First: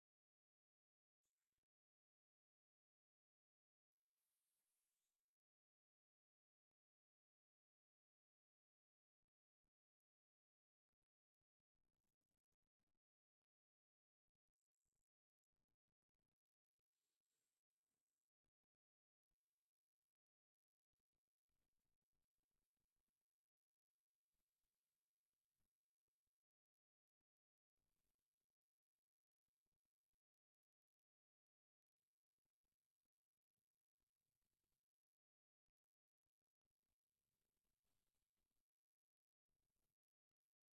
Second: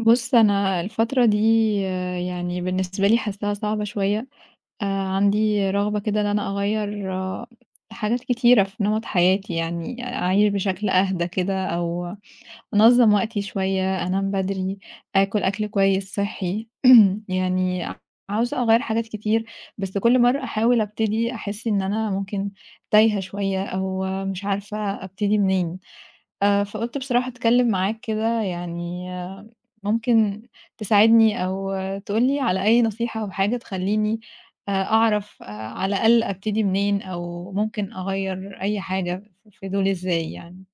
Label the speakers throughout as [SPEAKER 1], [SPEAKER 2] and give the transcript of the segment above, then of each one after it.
[SPEAKER 1] بُص، أنا الفترة دي آه، يعني بالنسبة لي حاساها صعبة شوية، عندي رغبة كده إن أنا أغيّر آه، حاجات كتيرة في نمط حياتي، يعني أعيش بشكل أهدى كده أو أنظّم وقتي شوية، أنام بدري، آكل أكل كويس صحّي. يعني عاوزة أغيّر حاجات كتير، بس كل مرّة أحاول أبتدي أحس إن أنا ممكن تايهة شوية أو مش عارفة أبتدي منين. فقُلت بصراحة أتكلم معاك كده يعني آه، ممكن تساعدني أو تقول لي على أي نصيحة أو حاجة تخلّيني أعرف آه، على الأقل أبتدي منين أو ممكن أغيّر أي حاجة في دول إزاي يعني.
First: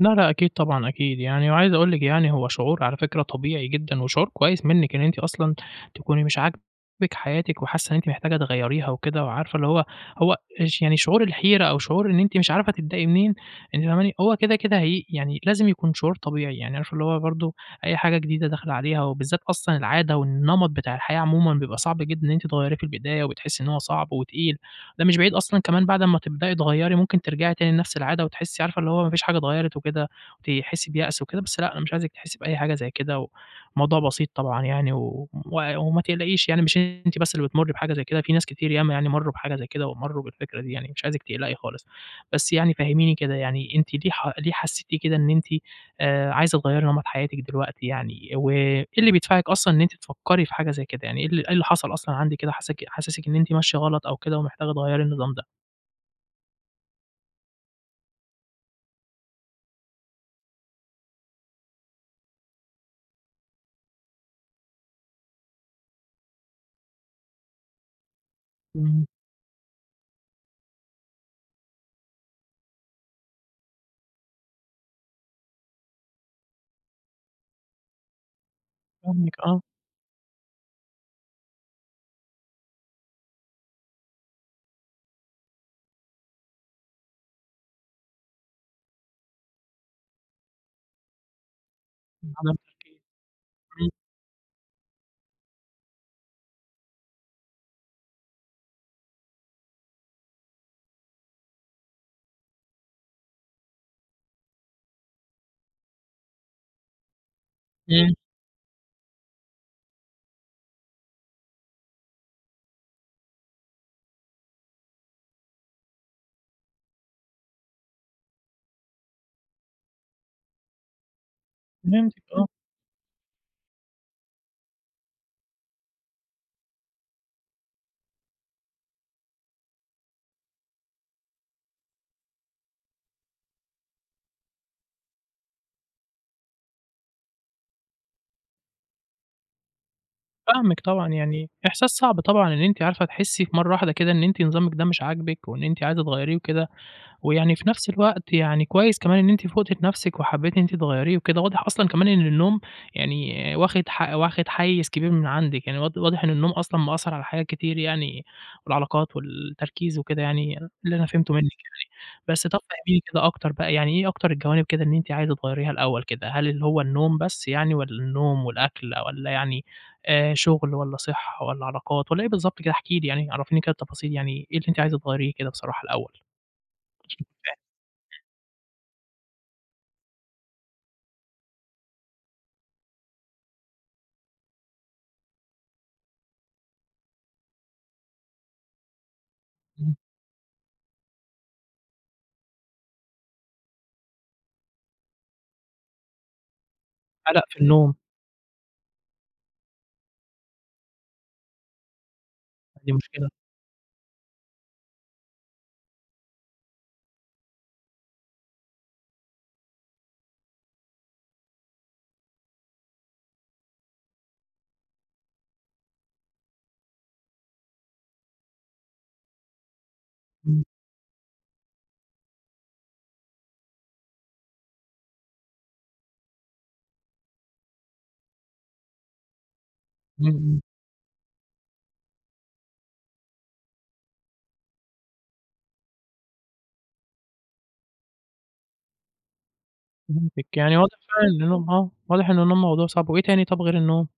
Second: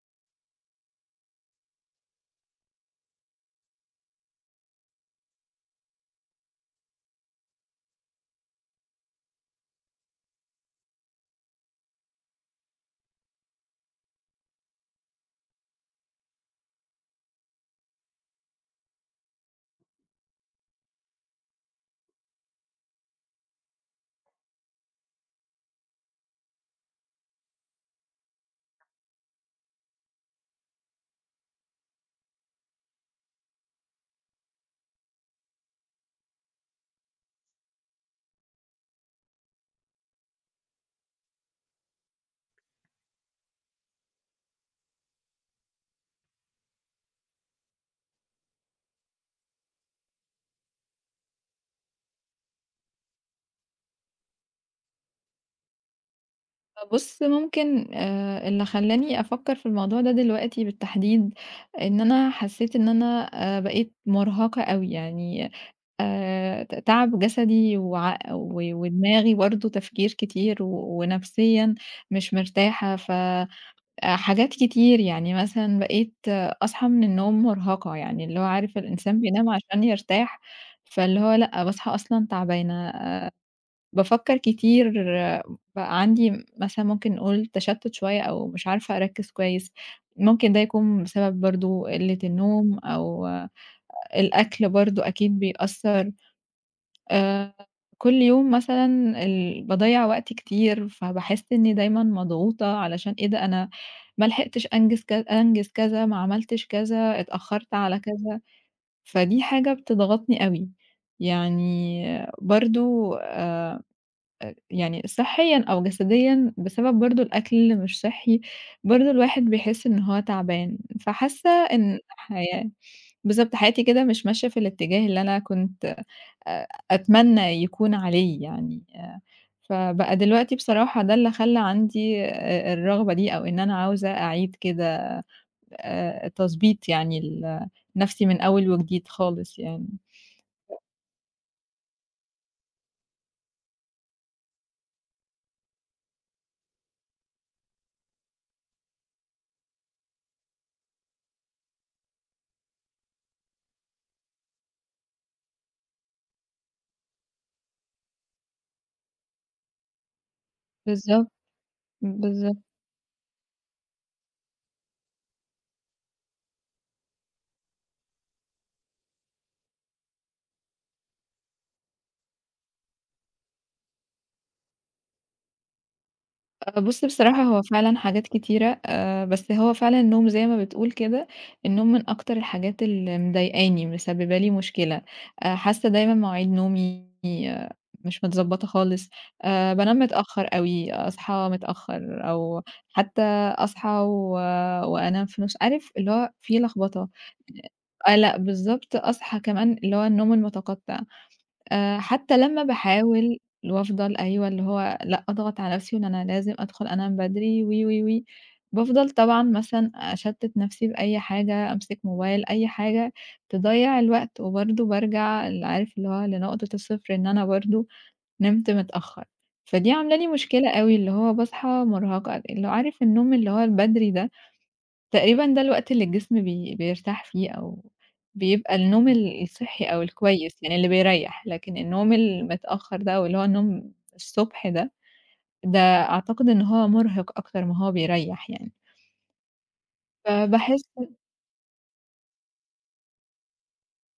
[SPEAKER 2] لا، لأ، أكيد طبعًا، أكيد يعني، وعايز أقول لِك يعني هو شعور على فكرة طبيعي جدًا، وشعور كويس منِّك إن أنتِ أصلًا تكوني مش عاجبِك حياتِك، وحاسة إن أنتِ محتاجة تغيّريها وكده، وعارفة اللي هو هو ش يعني شعور الحيرة أو شعور إن أنتِ مش عارفة تبدئي منين، أنتِ فاهماني، هو كده، كده هي يعني لازم يكون شعور طبيعي، يعني عارفة اللي هو برضه أي حاجة جديدة داخلة عليها، وبالذات أصلًا العادة والنمط بتاع الحياة عمومًا بيبقى صعب جدًا إن أنتِ تغيّريه في البداية، وبتحسي إن هو صعب وتقيل. ده مش بعيد أصلًا كمان بعد أمّا تبدئي تغيّري ممكن ترجعي تاني لنفس العادة وتحسّي عارفة اللي هو ما فيش حاجة اتغيّرت وكده، وتحسّي بيأس وكده، بس لأ، أنا مش عايزِك تحسّي بأي حاجة زي كده، والموضوع بسيط طبعًا يعني و و وما تقلقيش يعني مش أنتِ بس اللي بتمُرّي بحاجة زي كده، في ناس كتير ياما يعني مرّوا بحاجة زي كده ومرّوا بالفكرة دي يعني، مش عايزِك تقلقي خالص. بس يعني فهّميني كده يعني أنتِ ليه حسّيتِ كده إن أنتِ عايزة تغيّري نمط حياتِك دلوقتي يعني، وإيه اللي بيدفعِك أصلًا إن أنتِ تفكّري في حاجة زي كده، يعني إيه اللي حصل أصلًا عندِك كده حساكِ حاسسِك إن أنتِ ماشية غلط أو كده ومحتاجة تغيّري النظام ده؟
[SPEAKER 1] فبُص، ممكن اللي خلّاني أفكّر في الموضوع ده دلوقتي بالتحديد إن أنا حسّيت إن أنا بقيت مرهقة أوي يعني ت تعب جسدي وع و
[SPEAKER 2] إمم،
[SPEAKER 1] ودماغي برضه تفكير كتير ونفسيًا مش مرتاحة. ف حاجات كتير. يعني مثلًا بقيت آه، أصحى من النوم مرهقة، يعني اللي هو عارف الإنسان
[SPEAKER 2] فاهمِك
[SPEAKER 1] بينام
[SPEAKER 2] آه،
[SPEAKER 1] عشان يرتاح، فاللي هو لأ، باصحى أصلًا تعبانة. بافكّر كتير، آه، بقى عندي مثلًا ممكن نقول تشتُّت شوية أو مش عارفة أركِّز كويس، ممكن ده يكون بسبب برضه قِلّة
[SPEAKER 2] عدم
[SPEAKER 1] النوم
[SPEAKER 2] تركيز،
[SPEAKER 1] أو آه،
[SPEAKER 2] إمم،
[SPEAKER 1] الأكل برضه أكيد بيأثّر. آآ كل يوم مثلًا باضيّع وقت كتير، فباحس إنّي دايمًا مضغوطة علشان إيه ده أنا ما لحقتش أنجز كذا، ما عملتش كذا، اتأخّرت على
[SPEAKER 2] إمم،
[SPEAKER 1] كذا، فدي حاجة بتضغطني أوي. يعني برضه أ يعني صحيًا أو جسديًا بسبب برضه الأكل اللي مش صحّي، برضه الواحد بيحس إن هو تعبان، فحاسّة إن
[SPEAKER 2] فهمتِك آه،
[SPEAKER 1] حيا بالضبط، حياتي كده مش ماشية في الاتجاه اللي أنا كنت أتمنى يكون عليه يعني فبقى دلوقتي بصراحة ده اللي خلّى عندي الرغبة دي أو إن أنا عاوزة أعيد كده تضبيط يعني نَفْسي من أول وجديد خالص يعني.
[SPEAKER 2] فاهمِك طبعًا، يعني إحساس صعب طبعًا إن أنتِ عارفة تحسّي في مرّة واحدة كده إن أنتِ نظامِك ده مش عاجبِك وإن أنتِ عايزة تغيّريه وكده. ويعني في نفس الوقت يعني كويس كمان إن أنتِ فوقتِ لنفسِك وحبيتِ إن أنتِ تغيّريه وكده، واضح أصلًا كمان إن النوم يعني واخد حيّز كبير من عندِك، يعني واضح إن النوم أصلًا مأثّر على حاجات كتير يعني، والعلاقات والتركيز وكده يعني، اللي أنا
[SPEAKER 1] بالضبط،
[SPEAKER 2] فهمته منِّك يعني. بس
[SPEAKER 1] بالضبط.
[SPEAKER 2] طَب فهميني كده أكتر بقى، يعني إيه أكتر الجوانب كده إن أنتِ عايزة تغيّريها الأول كده؟ هل اللي هو النوم بس يعني والّا النوم والأكل والّا يعني شغل والّا صحّة والّا علاقات والّا إيه بالضبط كده؟ احكي لي يعني، عرّفيني كده التفاصيل يعني إيه اللي أنتِ عايزة تغيّريه كده بصراحة الأول؟
[SPEAKER 1] بُص بصراحة هو فعلًا حاجات كتيرة، بس هو فعلًا النوم زي ما بتقول كده، النوم من أكتر الحاجات اللي مضايقاني، مسببة لي مشكلة، حاسة دايمًا مواعيد نومي آه، مش متضبطة خالص، بانام متأخر أوي، أصحى متأخر، أو حتى أصحى آه، وأنام في النُص، عارف اللي هو في لخبطة،
[SPEAKER 2] قلق في النوم،
[SPEAKER 1] آه لأ بالضبط، أصحى كمان اللي هو النوم المتقطع. حتى لمّا
[SPEAKER 2] دي مشكلة.
[SPEAKER 1] باحاول وافضل أيوه، اللي هو لأ، أضغط على نفسي وإن أنا لازم أدخل أنام بدري و، و، و، بافضل طبعًا مثلًا أشتِّت نفسي بأي حاجة، أمسك موبايل، أي حاجة تضيّع الوقت، وبرضه بارجع ل عارف اللي هو لنقطة الصفر إن أنا برضه نمت متأخر، فدي عاملة لي
[SPEAKER 2] إمم،
[SPEAKER 1] مشكلة أوي، اللي هو باصحى مرهقة، اللي هو عارف النوم اللي هو البدري ده تقريبًا ده الوقت اللي الجسم بيرتاح فيه أو بيبقى النوم الصحّي أو
[SPEAKER 2] إمم،
[SPEAKER 1] الكويس،
[SPEAKER 2] إمم،
[SPEAKER 1] يعني اللي بيريّح، لكن النوم المتأخّر ده أو اللي هو النوم الصبح ده، ده أعتقد إن هو مُرهِق أكتر ما هو بيريّح يعني.
[SPEAKER 2] فهمتِك، يعني
[SPEAKER 1] فباحس
[SPEAKER 2] واضح فعلًا إن النوم آه، واضح إن النوم موضوع صعب، وإيه تاني طَب غير النوم؟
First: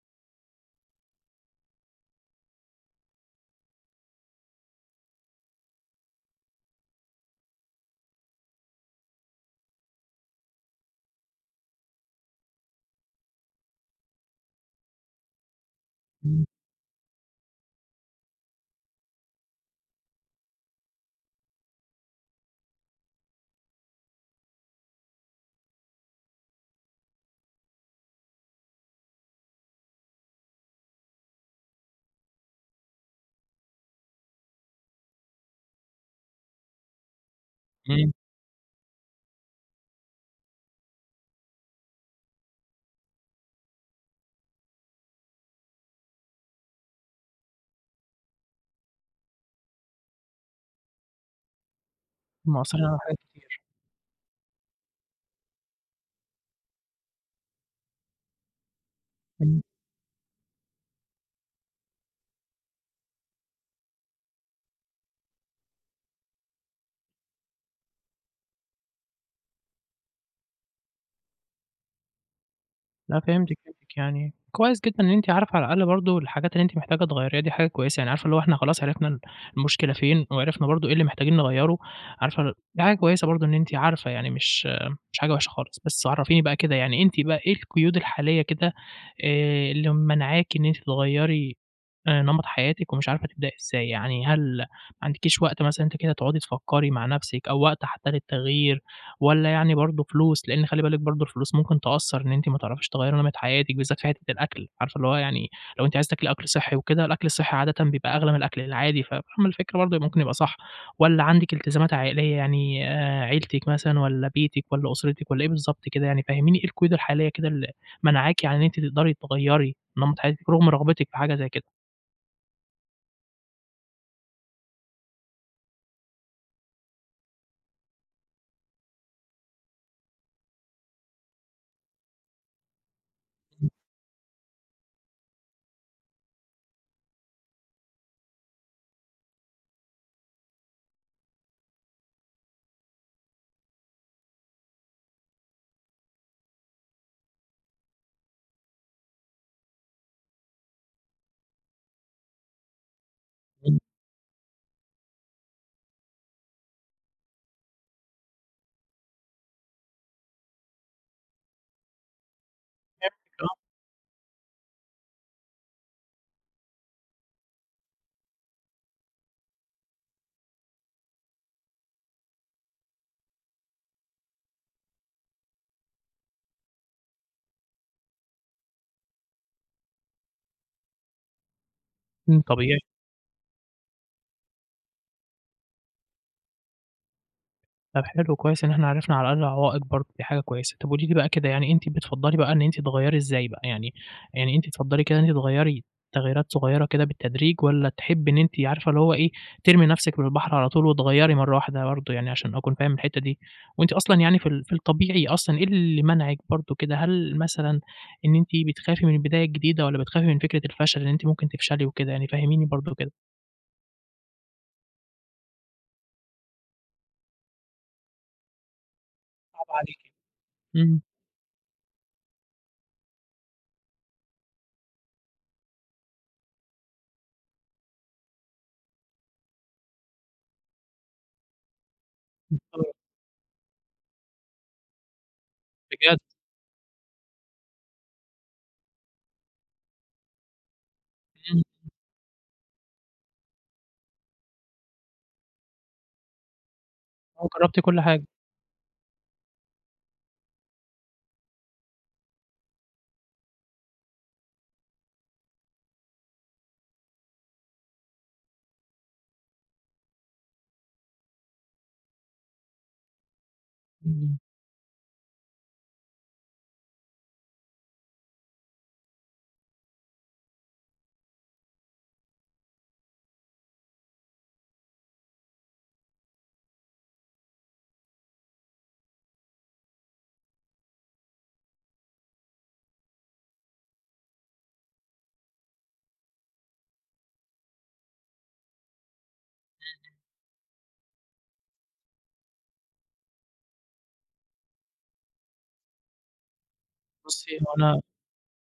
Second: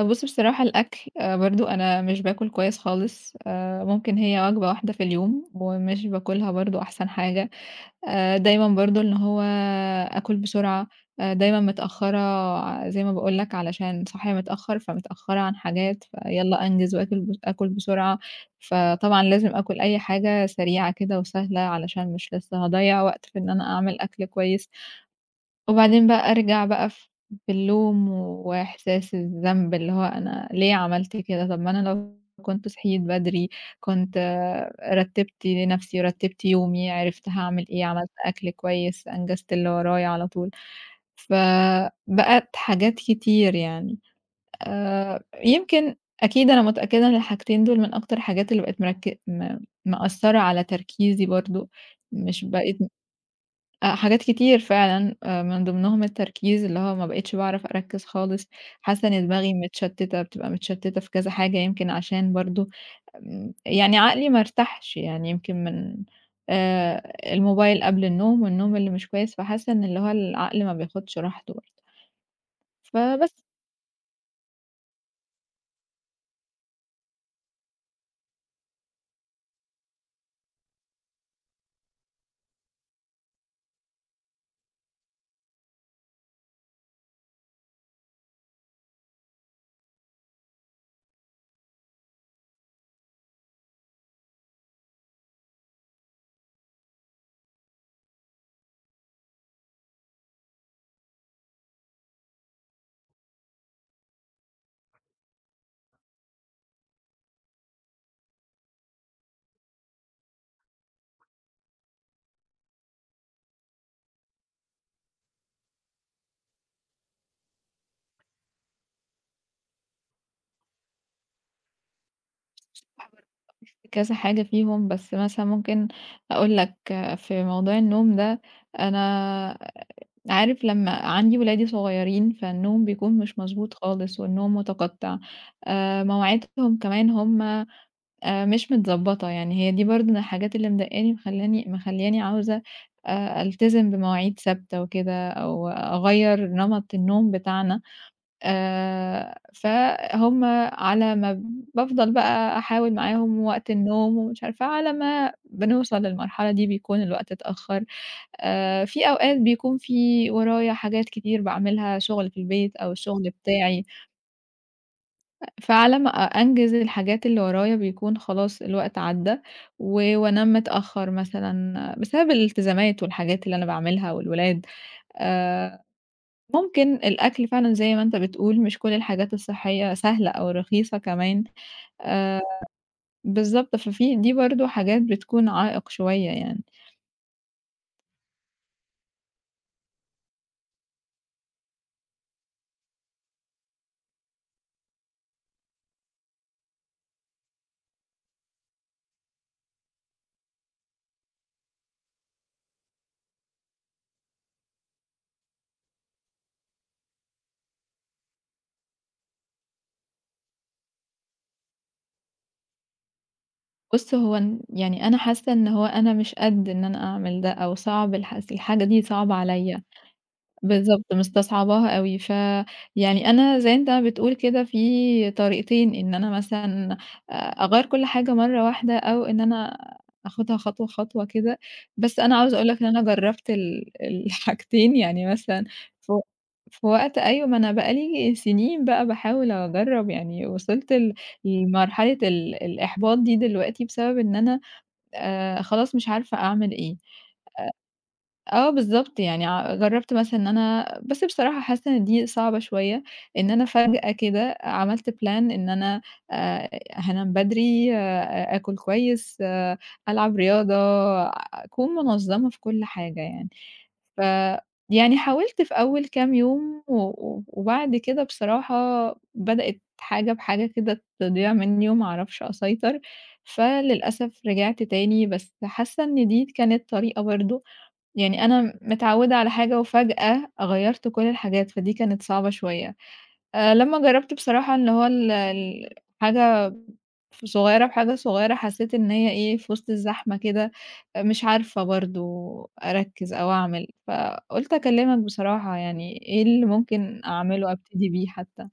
[SPEAKER 1] بُص بصراحة الأكل برضه أنا مش باكُل كويس خالص، ممكن هي وجبة واحدة في اليوم ومش باكُلها برضه أحسن حاجة. دايمًا برضه إن هو آكُل بسرعة، دايمًا متأخّرة زي ما باقول لك علشان صاحية متأخّر، فمتأخّرة عن حاجات،
[SPEAKER 2] إمم،
[SPEAKER 1] فيالّا أنجز وآكل ب آكُل بسرعة، فطبعًا لازم آكُل أي حاجة سريعة كده وسهلة علشان مش لسه هاضيّع وقت في إن أنا أعمل أكل كويس. وبعدين بقى أرجع بقى باللوم وإحساس الذنب، اللي هو أنا ليه عملت كده؟ طب ما أنا لو كنت صحيت بدري، كنت آه، رتّبت نفسي، رتّبت يومي، عرفت هاعمل إيه، عملت
[SPEAKER 2] إمم،
[SPEAKER 1] أكل كويس، أنجزت اللي ورايا على طول. فبقت حاجات كتير يعني. يمكن أكيد أنا متأكدة إن الحاجتين دول من أكتر الحاجات اللي بقت مرك م مأثّرة على تركيزي برضه، مش بقيت
[SPEAKER 2] مأثّرين على حاجات كتير،
[SPEAKER 1] حاجات كتير فعلًا، من ضمنهم التركيز، اللي هو ما بقيتش باعرف أركّز خالص، حاسة إن دماغي
[SPEAKER 2] إمم،
[SPEAKER 1] متشتتة، بتبقى متشتتة في كذا حاجة، يمكن عشان برضه يعني عقلي ما ارتاحش، يعني يمكن من الموبايل قبل النوم والنوم اللي مش كويس، فحاسة إن اللي هو العقل ما بياخدش راحته برضه،
[SPEAKER 2] لأ
[SPEAKER 1] فبس.
[SPEAKER 2] فهمتِك، فهمتِك، يعني كويس جدًا إن أنتِ عارفة على الأقل برضه الحاجات اللي أنتِ محتاجة تغيّريها دي حاجة كويسة، يعني عارفة اللي هو إحنا خلاص عرفنا المشكلة فين، وعرفنا برضه إيه اللي محتاجين نغيّره، عارفة دي حاجة كويسة برضه إن أنتِ عارفة يعني مش حاجة وحشة خالص، بس عرّفيني بقى كده يعني أنتِ بقى إيه القيود الحالية كده اللي مانعاكِ إن أنتِ تغيّري نمط حياتِك ومش عارفة تبدئي إزاي، يعني هل ما عندكيش وقت مثلًا أنتِ كده تقعدي تفكّري مع نَفْسِك أو وقت حتى للتغيير والّا يعني برضه فلوس؟ لإن خلّي بالِك برضه الفلوس ممكن تأثّر إن أنتِ ما تعرفيش تغيّري نمط حياتِك بالذات في حتّة الأكل، عارفة اللي هو يعني لو أنتِ عايزة تاكلي أكل صحّي وكده، الأكل الصحّي عادةً بيبقى أغلى من الأكل العادي، ففاهمة الفكرة برضه ممكن يبقى صح والّا عندِك التزامات عائلية يعني عيلتِك مثلًا والّا بيتِك والّا أسرتِك والّا إيه بالضبط كده يعني؟ فهّميني إيه القيود الحالية كده اللي مانعاكِ عن إن أنتِ تقدري تغيّري نمط حياتِك رغم رغبتِك في حاجة زي كده؟
[SPEAKER 1] في كذا حاجة فيهم، بس مثلًا ممكن أقول لك في موضوع النوم ده، أنا عارف لمّا عندي ولادي صغيرين، فالنوم بيكون مش مضبوط خالص والنوم متقطّع، مواعيدهم كمان هم مش متضبّطة، يعني هي دي برضه من الحاجات اللي مضايقاني مخلّياني عاوزة ألتزم بمواعيد ثابتة وكده أو أغيّر نمط النوم بتاعنا. فهُم على ما بافضل بقى أحاول معاهم وقت
[SPEAKER 2] إمم،
[SPEAKER 1] النوم ومش عارفة على ما بنوصل للمرحلة دي بيكون الوقت اتأخّر، في أوقات بيكون في ورايا حاجات كتير باعملها شُغل في البيت أو الشُغل
[SPEAKER 2] آه،
[SPEAKER 1] بتاعي، فعلى ما أنجز الحاجات اللي ورايا بيكون خلاص الوقت عدّى وأنام متأخّر مثلًا بسبب الالتزامات والحاجات اللي أنا باعملها والولاد. آآ ممكن الأكل فعلًا زي ما أنت بتقول، مش كل الحاجات الصحية سهلة أو رخيصة كمان،
[SPEAKER 2] إمم،
[SPEAKER 1] آآ
[SPEAKER 2] طبيعي.
[SPEAKER 1] بالضبط، ففي دي برضه حاجات بتكون عائق شوية يعني.
[SPEAKER 2] طب حلو كويس إن إحنا عرفنا على الأقل عوائق برضه، دي حاجة كويسة. طب قولي لي بقى كده يعني أنتِ بتفضّلي بقى إن أنتِ تغيّري إزاي بقى، يعني أنتِ تفضّلي كده إن أنتِ تغيّري تغييرات صغيّرة كده بالتدريج والّا تحبّي إن أنتِ عارفة اللي هو إيه، ترمي نَفْسِك بالبحر على طول وتغيّري مرّة واحدة برضه يعني عشان أكون فاهم الحتّة دي؟ وأنتِ أصلًا يعني في الطبيعي أصلًا إيه اللي مانعِك برضه كده، هل مثلًا إن أنتِ بتخافي من البداية الجديدة والّا بتخافي من فكرة الفشل إن أنتِ ممكن تفشلي وكده يعني، فهّميني برضه كده؟
[SPEAKER 1] بُص هو ن يعني أنا حاسة إن هو أنا مش قد إن أنا أعمل ده أو صعب الحس الحاجة دي صعبة
[SPEAKER 2] صعب
[SPEAKER 1] عليَّ.
[SPEAKER 2] عليكِ. إمم،
[SPEAKER 1] بالضبط، مستصعباها أوي. فيعني أنا زي أنت بتقول كده في طريقتين، إن أنا مثلًا أغيّر كل حاجة مرّة واحدة أو إن أنا آخُدها خطوة، خطوة كده. بس أنا عاوزة أقول لك إن أنا
[SPEAKER 2] آه،
[SPEAKER 1] جرّبت الحاجتين، يعني مثلًا في
[SPEAKER 2] بجد،
[SPEAKER 1] و في وقت أيوه، ما أنا بقى لي سنين بقى باحاول أجرّب، يعني وصلت
[SPEAKER 2] إمم.
[SPEAKER 1] لمرحلة الإحباط دي دلوقتي بسبب إن أنا خلاص مش عارفة أعمل إيه.
[SPEAKER 2] آه، جرّبت كل حاجة،
[SPEAKER 1] آه بالضبط، يعني جرّبت مثلًا إن أنا بس بصراحة حاسة إن دي صعبة شوية، إن أنا فجأة كده عملت plan إن أنا هانام بدري، آكل كويس، آه، ألعب رياضة، أكون منظمة في كل حاجة يعني. ف
[SPEAKER 2] إمم،
[SPEAKER 1] يعني حاولت في أول كام يوم و وبعد كده بصراحة بدأت حاجة بحاجة كده تضيع منّي وما أعرفش أسيطر، فللأسف رجعت تاني، بس حاسة إن دي كانت طريقة برضه يعني أنا متعودة على حاجة وفجأة غيّرت كل الحاجات، فدي كانت صعبة شوية. لمّا جرّبت بصراحة اللي هو ال ال حاجة صغيّرة بحاجة صغيّرة، حسّيت إن هي إيه، في وسط الزحمة كده مش عارفة برضه أركّز أو أعمل، فقُلت أكلّمك بصراحة يعني إيه اللي ممكن
[SPEAKER 2] بُصّي هو
[SPEAKER 1] أعمله
[SPEAKER 2] أنا
[SPEAKER 1] أبتدي بيه حتى؟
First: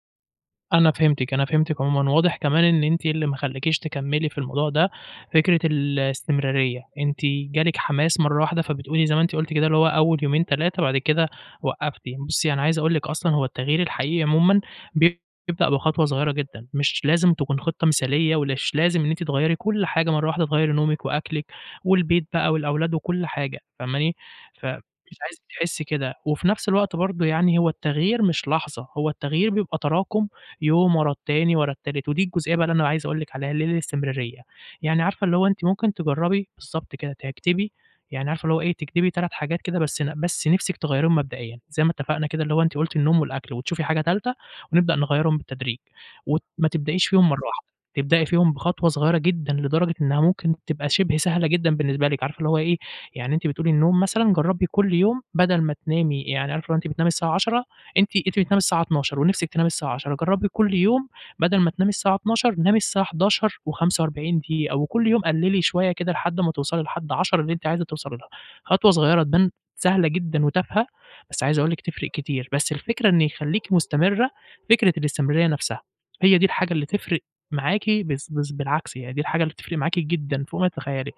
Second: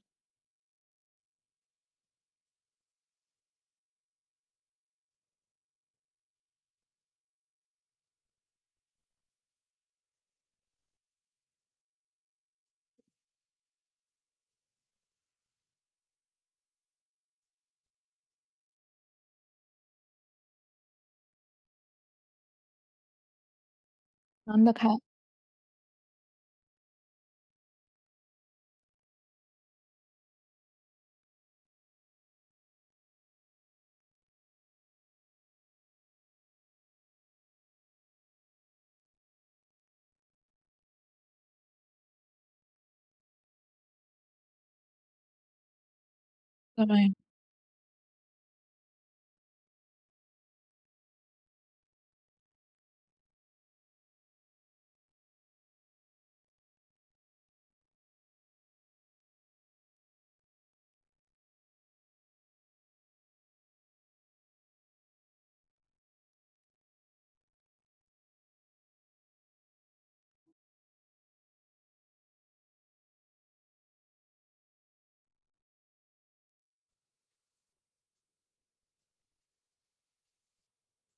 [SPEAKER 2] أنا فهمتِك، أنا فهمتِك عمومًا، واضح كمان إن أنتِ إيه اللي مخلّيكيش تكمّلي في الموضوع ده فكرة الاستمرارية، أنتِ جالِك حماس مرّة واحدة، فبتقولي زي ما أنتِ قُلتِ كده اللي هو أول يومين 3 بعد كده وقّفتِ. بُصّي أنا عايز أقول لِك أصلًا هو التغيير الحقيقي عمومًا بيبدأ بخطوة صغيّرة جدًا، مش لازم تكون خطة مثالية ومش لازم إن أنتِ تغيّري كل حاجة مرّة واحدة، تغيّري نومِك وأكلِك والبيت بقى والأولاد وكل حاجة، فاهماني؟
[SPEAKER 1] عندك حق،
[SPEAKER 2] فمش عايزِك تحسّي كده، وفي نفس الوقت برضه يعني هو التغيير مش لحظة، هو التغيير بيبقى تراكم يوم ورا التاني ورا التالت، ودي الجزئية بقى اللي أنا عايز أقول لِك عليها اللي هي الاستمرارية، يعني عارفة اللي هو أنتِ ممكن تجرّبي بالضبط كده تكتبي يعني عارفة اللي هو إيه، تكتبي 3 حاجات كده بس نِفْسِك تغيّريهم مبدئيًا، زي ما اتفقنا كده اللي هو أنتِ قُلتِ النوم والأكل، وتشوفي حاجة تالتة ونبدأ نغيّرهم بالتدريج، وما تبدئيش
[SPEAKER 1] تمام.
[SPEAKER 2] فيهم مرّة واحدة، تبدئي فيهم بخطوة صغيّرة جدًا لدرجة إنها ممكن تبقى شِبه سهلة جدًا بالنسبة لِك، عارفة اللي هو إيه، يعني أنتِ بتقولي النوم مثلًا جرّبي كل يوم بدل ما تنامي يعني عارفة لو أنتِ بتنامي الساعة 22:00 أنتِ بتنامي الساعة 00:00 ونِفْسِك تنامي الساعة 22:00 جرّبي كل يوم بدل ما تنامي الساعة 00:00 نامي الساعة 23:45 دقيقة، وكل يوم قلّلي شوية كده لحد ما توصلي لحد 10 اللي أنتِ عايزة توصلي لها، خطوة صغيرة تبان سهلة جدًا وتافهة، بس عايز أقول لِك تفرق كتير، بس الفكرة إن يخلّيكِ مستمرة فكرة الاستمرارية نَفْسها، هي دي الحاجة اللي تفرق معاكِ بس بالعكس يعني دي الحاجة اللي بتفرق معاكِ جدًا فوق ما تتخيّلي.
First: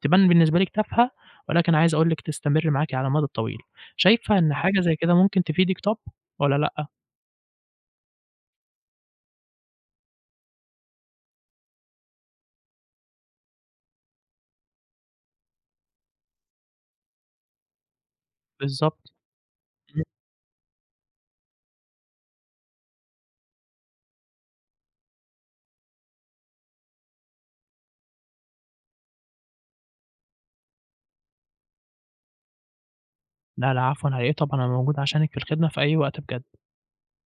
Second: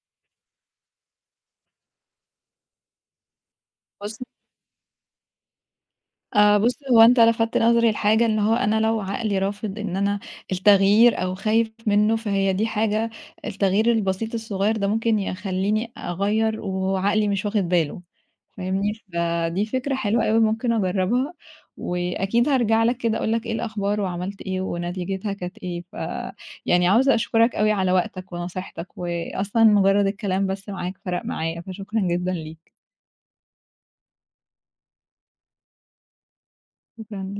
[SPEAKER 2] تبان بالنسبة لِك تافهة، ولكن عايز أقول لِك تستمر معاكِ على المدى الطويل.
[SPEAKER 1] بُص
[SPEAKER 2] شايفة إن حاجة زي كده ممكن تفيدِك طب والّا
[SPEAKER 1] بُص،
[SPEAKER 2] لأ؟
[SPEAKER 1] هو أنت لفتت نظري لحاجة، إن هو أنا لو عقلي رافض إن أنا التغيير أو خايف منّه، فهي دي حاجة التغيير البسيط الصغير ده ممكن يخلّيني أغيّر وهو عقلي مش واخد باله، فاهمني؟
[SPEAKER 2] بالضبط،
[SPEAKER 1] فدي فكرة
[SPEAKER 2] إمم.
[SPEAKER 1] حلوة أوي ممكن أجرّبها، وأكيد هارجع لك كده أقول لك إيه الأخبار وعملت إيه ونتيجتها كانت إيه، يعني عاوزة أشكرك أوي على وقتك ونصيحتك، وأصلًا مجرّد الكلام بس معاك فرَق معايا، فشكرًا جدًا ليك.
[SPEAKER 2] لا، لا عفوًا على إيه طبعًا أنا موجود عشانِك في الخدمة في أي وقت بجد.
[SPEAKER 1] شكرًا